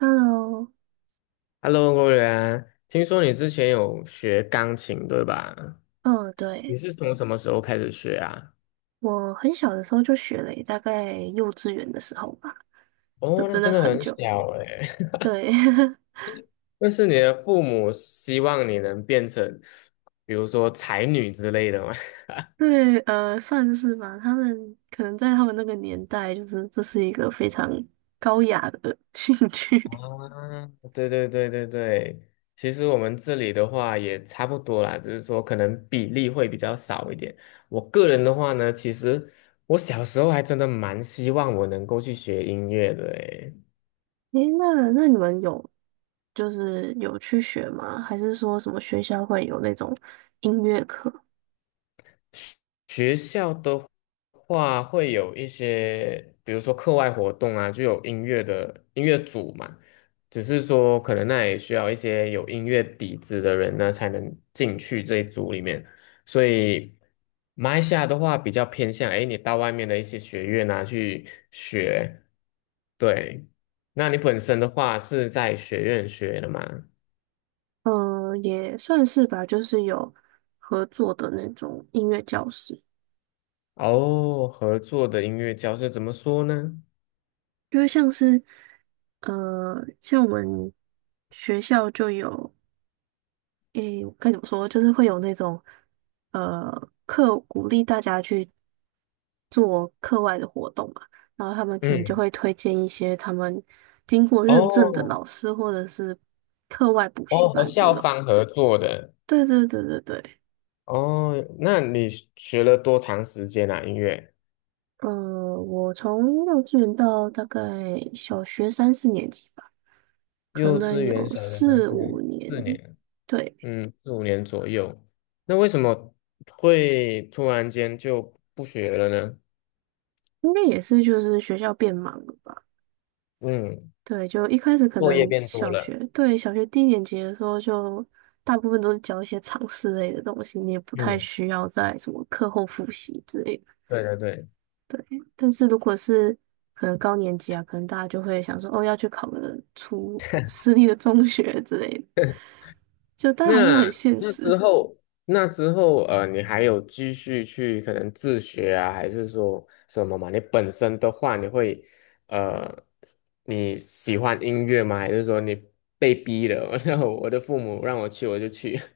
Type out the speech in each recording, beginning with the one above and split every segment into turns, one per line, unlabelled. Hello，
Hello，郭源，听说你之前有学钢琴，对吧？
嗯，
你
对，
是从什么时候开始学啊？
我很小的时候就学了耶大概幼稚园的时候吧，就
哦，那
真
真
的
的
很
很
久。
小哎。
对，
那是你的父母希望你能变成，比如说才女之类的吗？
对，算是吧。他们可能在他们那个年代，就是这是一个非常高雅的 兴趣。
啊 对对对对对，其实我们这里的话也差不多啦，只是说可能比例会比较少一点。我个人的话呢，其实我小时候还真的蛮希望我能够去学音乐的诶。
诶，那你们有就是有去学吗？还是说什么学校会有那种音乐课？
学校的话会有一些，比如说课外活动啊，就有音乐组嘛。只是说，可能那也需要一些有音乐底子的人呢，才能进去这一组里面。所以，马来西亚的话比较偏向，哎，你到外面的一些学院啊去学。对，那你本身的话是在学院学的嘛？
嗯，也算是吧，就是有合作的那种音乐教室。
哦，合作的音乐教室怎么说呢？
因为像是，呃，像我们学校就有，诶，该怎么说，就是会有那种，呃，课鼓励大家去做课外的活动嘛，然后他们可能就
嗯，
会推荐一些他们经过认证的
哦，
老师或者是课外补
哦，
习
和
班这
校
种。
方合作的。
对对对对对，
哦，那你学了多长时间啊？音乐？
呃，我从幼稚园到大概小学三四年级吧，可
幼稚
能
园、
有
小学三
四
四
五
年，
年。
四年，
对，
嗯，四五年左右。那为什么会突然间就不学了呢？
应该也是就是学校变忙了吧？
嗯，
对，就一开始可
作业
能
变多
小学，
了。
对，小学低年级的时候就大部分都是教一些常识类的东西，你也不太
嗯，
需要在什么课后复习之类的。
对对对。
但是如果是可能高年级啊，可能大家就会想说，哦，要去考个出私立的中学之类的，就大家还是很
那
现
那
实。
之后，那之后，你还有继续去可能自学啊，还是说什么嘛？你本身的话，你会，呃，你喜欢音乐吗？还是说你被逼的？然后我的父母让我去，我就去。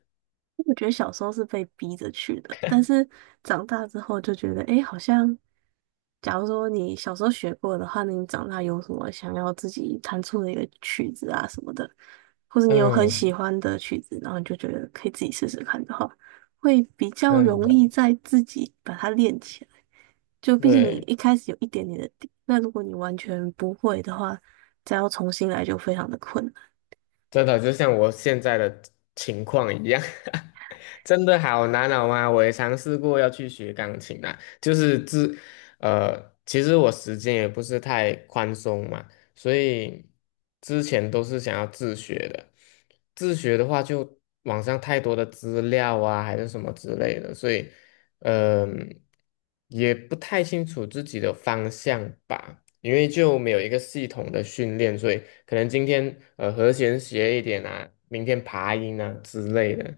我觉得小时候是被逼着去的，但是长大之后就觉得，哎，好像，假如说你小时候学过的话，那你长大有什么想要自己弹出的一个曲子啊什么的，或者你有很喜
嗯，
欢的曲子，然后你就觉得可以自己试试看的话，会比较
真
容
的
易在自己把它练起来。就毕竟你
对。
一开始有一点点的底，那如果你完全不会的话，再要重新来就非常的困难。
真的就像我现在的情况一样，真的好难熬啊！我也尝试过要去学钢琴啊，就是自，呃，其实我时间也不是太宽松嘛，所以之前都是想要自学的。自学的话，就网上太多的资料啊，还是什么之类的，所以，嗯、也不太清楚自己的方向吧。因为就没有一个系统的训练，所以可能今天和弦学一点啊，明天爬音啊之类的。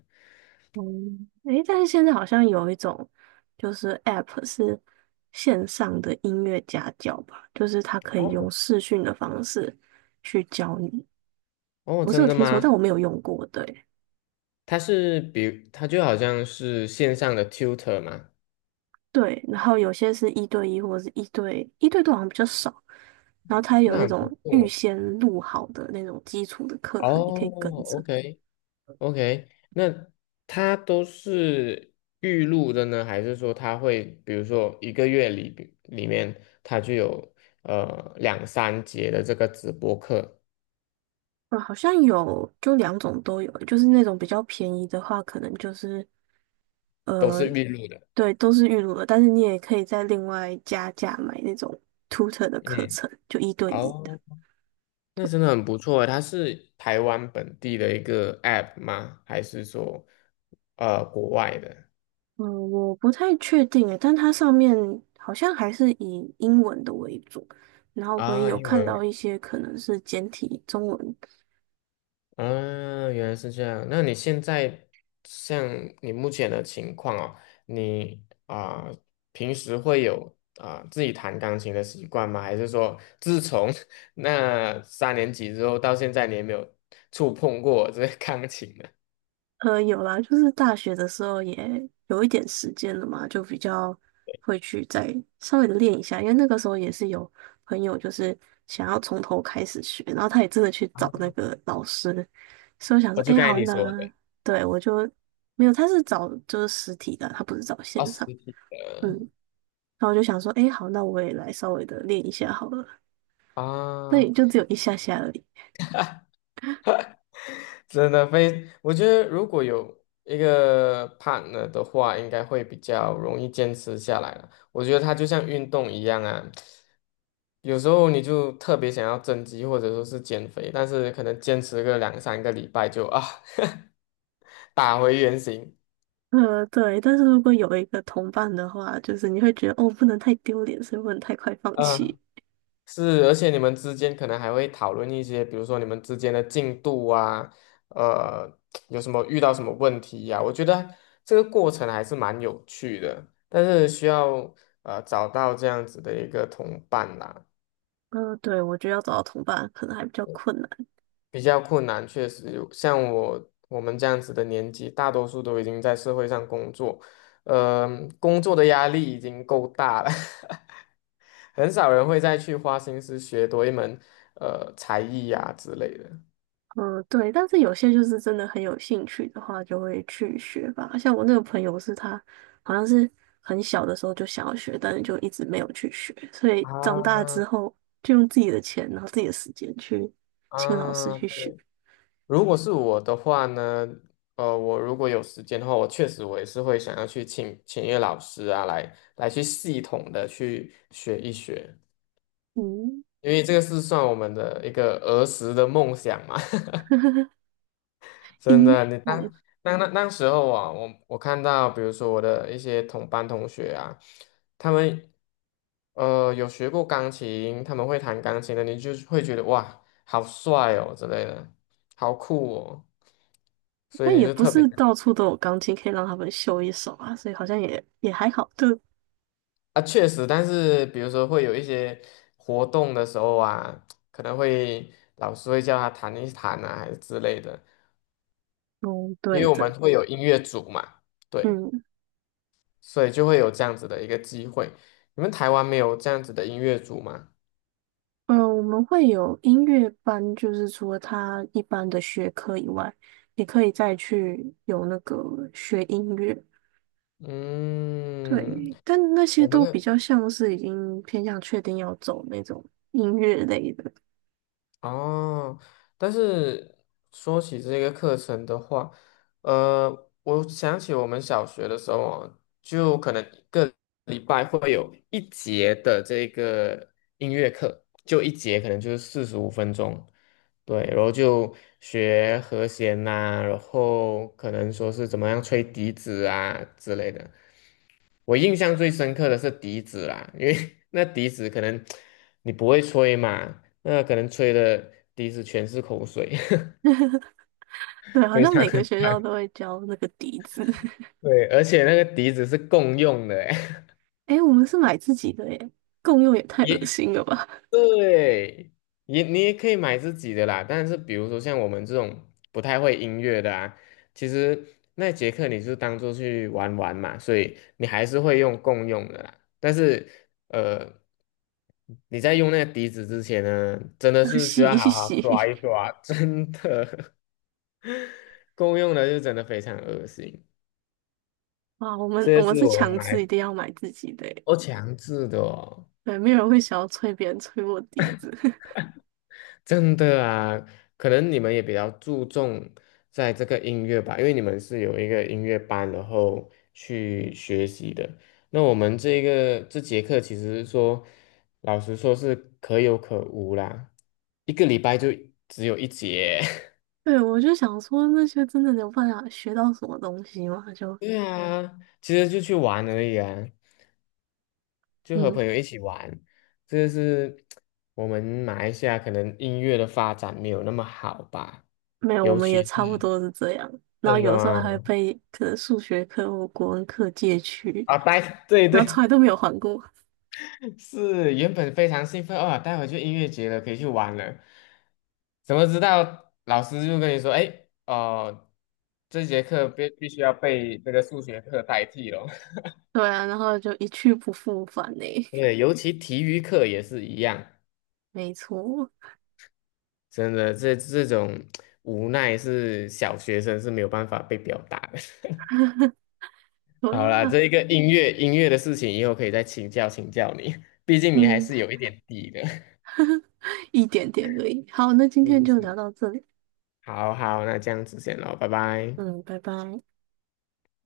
嗯，诶，但是现在好像有一种就是 App 是线上的音乐家教吧，就是它可以
哦，
用视讯的方式去教你。
哦，
我是
真
有
的
听说，但
吗？
我没有用过。对
它就好像是线上的 tutor 嘛，
对，然后有些是一对一或者是一对一对多好像比较少，然后它有
那
那
很不
种预
错。
先录好的那种基础的课
哦
程，你可以跟着。
，OK OK，那它都是预录的呢，还是说它会比如说一个月里面它就有两三节的这个直播课
好像有，就两种都有，就是那种比较便宜的话，可能就是。
都
呃，
是预录的？
对，都是预录的，但是你也可以再另外加价买那种 tutor 的课
嗯，
程，就一对一的。
哦。那真的很不错诶，它是台湾本地的一个 app 吗？还是说，呃，国外的
嗯，我不太确定诶，但它上面好像还是以英文的为主，然后我也
啊？
有
英
看到
文
一些可能是简体中文。
啊，原来是这样。那你现在像你目前的情况哦，你啊、平时会有啊、自己弹钢琴的习惯吗？还是说，自从 那三年级之后到现在，你也没有触碰过这个钢琴呢？
有啦，就是大学的时候也有一点时间了嘛，就比较会去再稍微的练一下，因为那个时候也是有朋友就是想要从头开始学，然后他也真的去找
啊，
那个老师，所以我想
我
说，
就
哎，
刚才
好
你说的，
那对我就没有，他是找就是实体的，他不是找
二
线
十
上，
体
嗯，
的
然后我就想说，哎，好，那我也来稍微的练一下好了，那
啊。
也就只有一下下而已。
真的非，我觉得如果有一个 partner 的话，应该会比较容易坚持下来了。我觉得它就像运动一样啊，有时候你就特别想要增肌或者说是减肥，但是可能坚持个两三个礼拜就啊 打回原形。
对，但是如果有一个同伴的话，就是你会觉得哦，不能太丢脸，所以不能太快放弃。
嗯是，而且你们之间可能还会讨论一些，比如说你们之间的进度啊，呃，有什么遇到什么问题呀、我觉得这个过程还是蛮有趣的，但是需要找到这样子的一个同伴啦，
对，我觉得要找到同伴可能还比较困难。
比较困难，确实有，像我们这样子的年纪，大多数都已经在社会上工作，呃，工作的压力已经够大了。很少人会再去花心思学多一门才艺呀、之类的。
嗯、对，但是有些就是真的很有兴趣的话，就会去学吧。像我那个朋友是他，好像是很小的时候就想要学，但是就一直没有去学，所以长大
啊，
之后就用自己的钱，然后自己的时间去请老师
啊！
去学。
如果是我的话呢，我如果有时间的话，我确实也是会想要去请一个老师啊，来去系统的去学一学，
嗯，
因为这个是算我们的一个儿时的梦想嘛。真
音乐
的，你
梦。
当
哦，
当那那时候啊，我看到，比如说我的一些同班同学啊，他们有学过钢琴，他们会弹钢琴的，你就是会觉得哇，好帅哦之类的，好酷哦，所以
但
你
也
就
不
特别
是
想
到处都有钢琴可以让他们秀一手啊，所以好像也还好。就
啊，确实，但是比如说会有一些活动的时候啊，可能会老师会叫他弹一弹啊，还是之类的，
嗯，
因为
对
我们
的，
会有音乐组嘛，对。
嗯
所以就会有这样子的一个机会。你们台湾没有这样子的音乐组吗？
嗯，我们会有音乐班，就是除了他一般的学科以外，也可以再去有那个学音乐。
嗯，
对，但那些
我们
都比
的
较像是已经偏向确定要走那种音乐类的。
哦，但是说起这个课程的话，我想起我们小学的时候哦，就可能一个礼拜会有一节的这个音乐课，就一节可能就是45分钟。对，然后就学和弦呐、然后可能说是怎么样吹笛子啊之类的。我印象最深刻的是笛子啦，因为 那笛子可能你不会吹嘛，那可能吹的笛子全是口水，
对，好
非
像
常
每 个学校都会教那个笛子。
对，而且那个笛子是共用的欸，
诶，我们是买自己的耶，共用也 太恶
也
心了吧，
对，也你也可以买自己的啦，但是比如说像我们这种不太会音乐的啊，其实那节课你就当做去玩玩嘛，所以你还是会用共用的啦。但是呃，你在用那个笛子之前呢，真 的
要
是需
洗
要
一
好好刷
洗。
一刷，真的 共用的就真的非常恶心，
哇，我们
这个
我们
是
是
我
强制一
买
定要买自己的欸，
我强制的哦。
对，没有人会想要催别人催我笛子。
真的啊，可能你们也比较注重在这个音乐吧，因为你们是有一个音乐班，然后去学习的。那我们这个这节课其实说，老实说是可有可无啦，一个礼拜就只有一节。
对，我就想说那些真的有办法学到什么东西吗？就
对啊，其实就去玩而已啊，就和
嗯，
朋友一起玩。这是我们马来西亚可能音乐的发展没有那么好吧，
没有，我
尤
们
其
也
是
差不多是这样。然后
真的
有时候还会
吗？
被可能数学课或国文课借去，
啊，带，对
然后从
对，
来都没有还过。
是原本非常兴奋啊，待会就音乐节了，可以去玩了。怎么知道老师就跟你说，哎，哦，这节课必须要被这个数学课代替了。
对啊，然后就一去不复返呢。
对，尤其体育课也是一样，
没错，
真的，这种无奈是小学生是没有办法被表达的。
对
好
呀、
啦，
啊
这一个音乐的事情，以后可以再请教你，毕竟你还
嗯，
是有一点底的。
一点点而已。好，那 今天
是
就聊
是。
到这里，
好好，那这样子先咯，拜拜。
嗯，拜拜。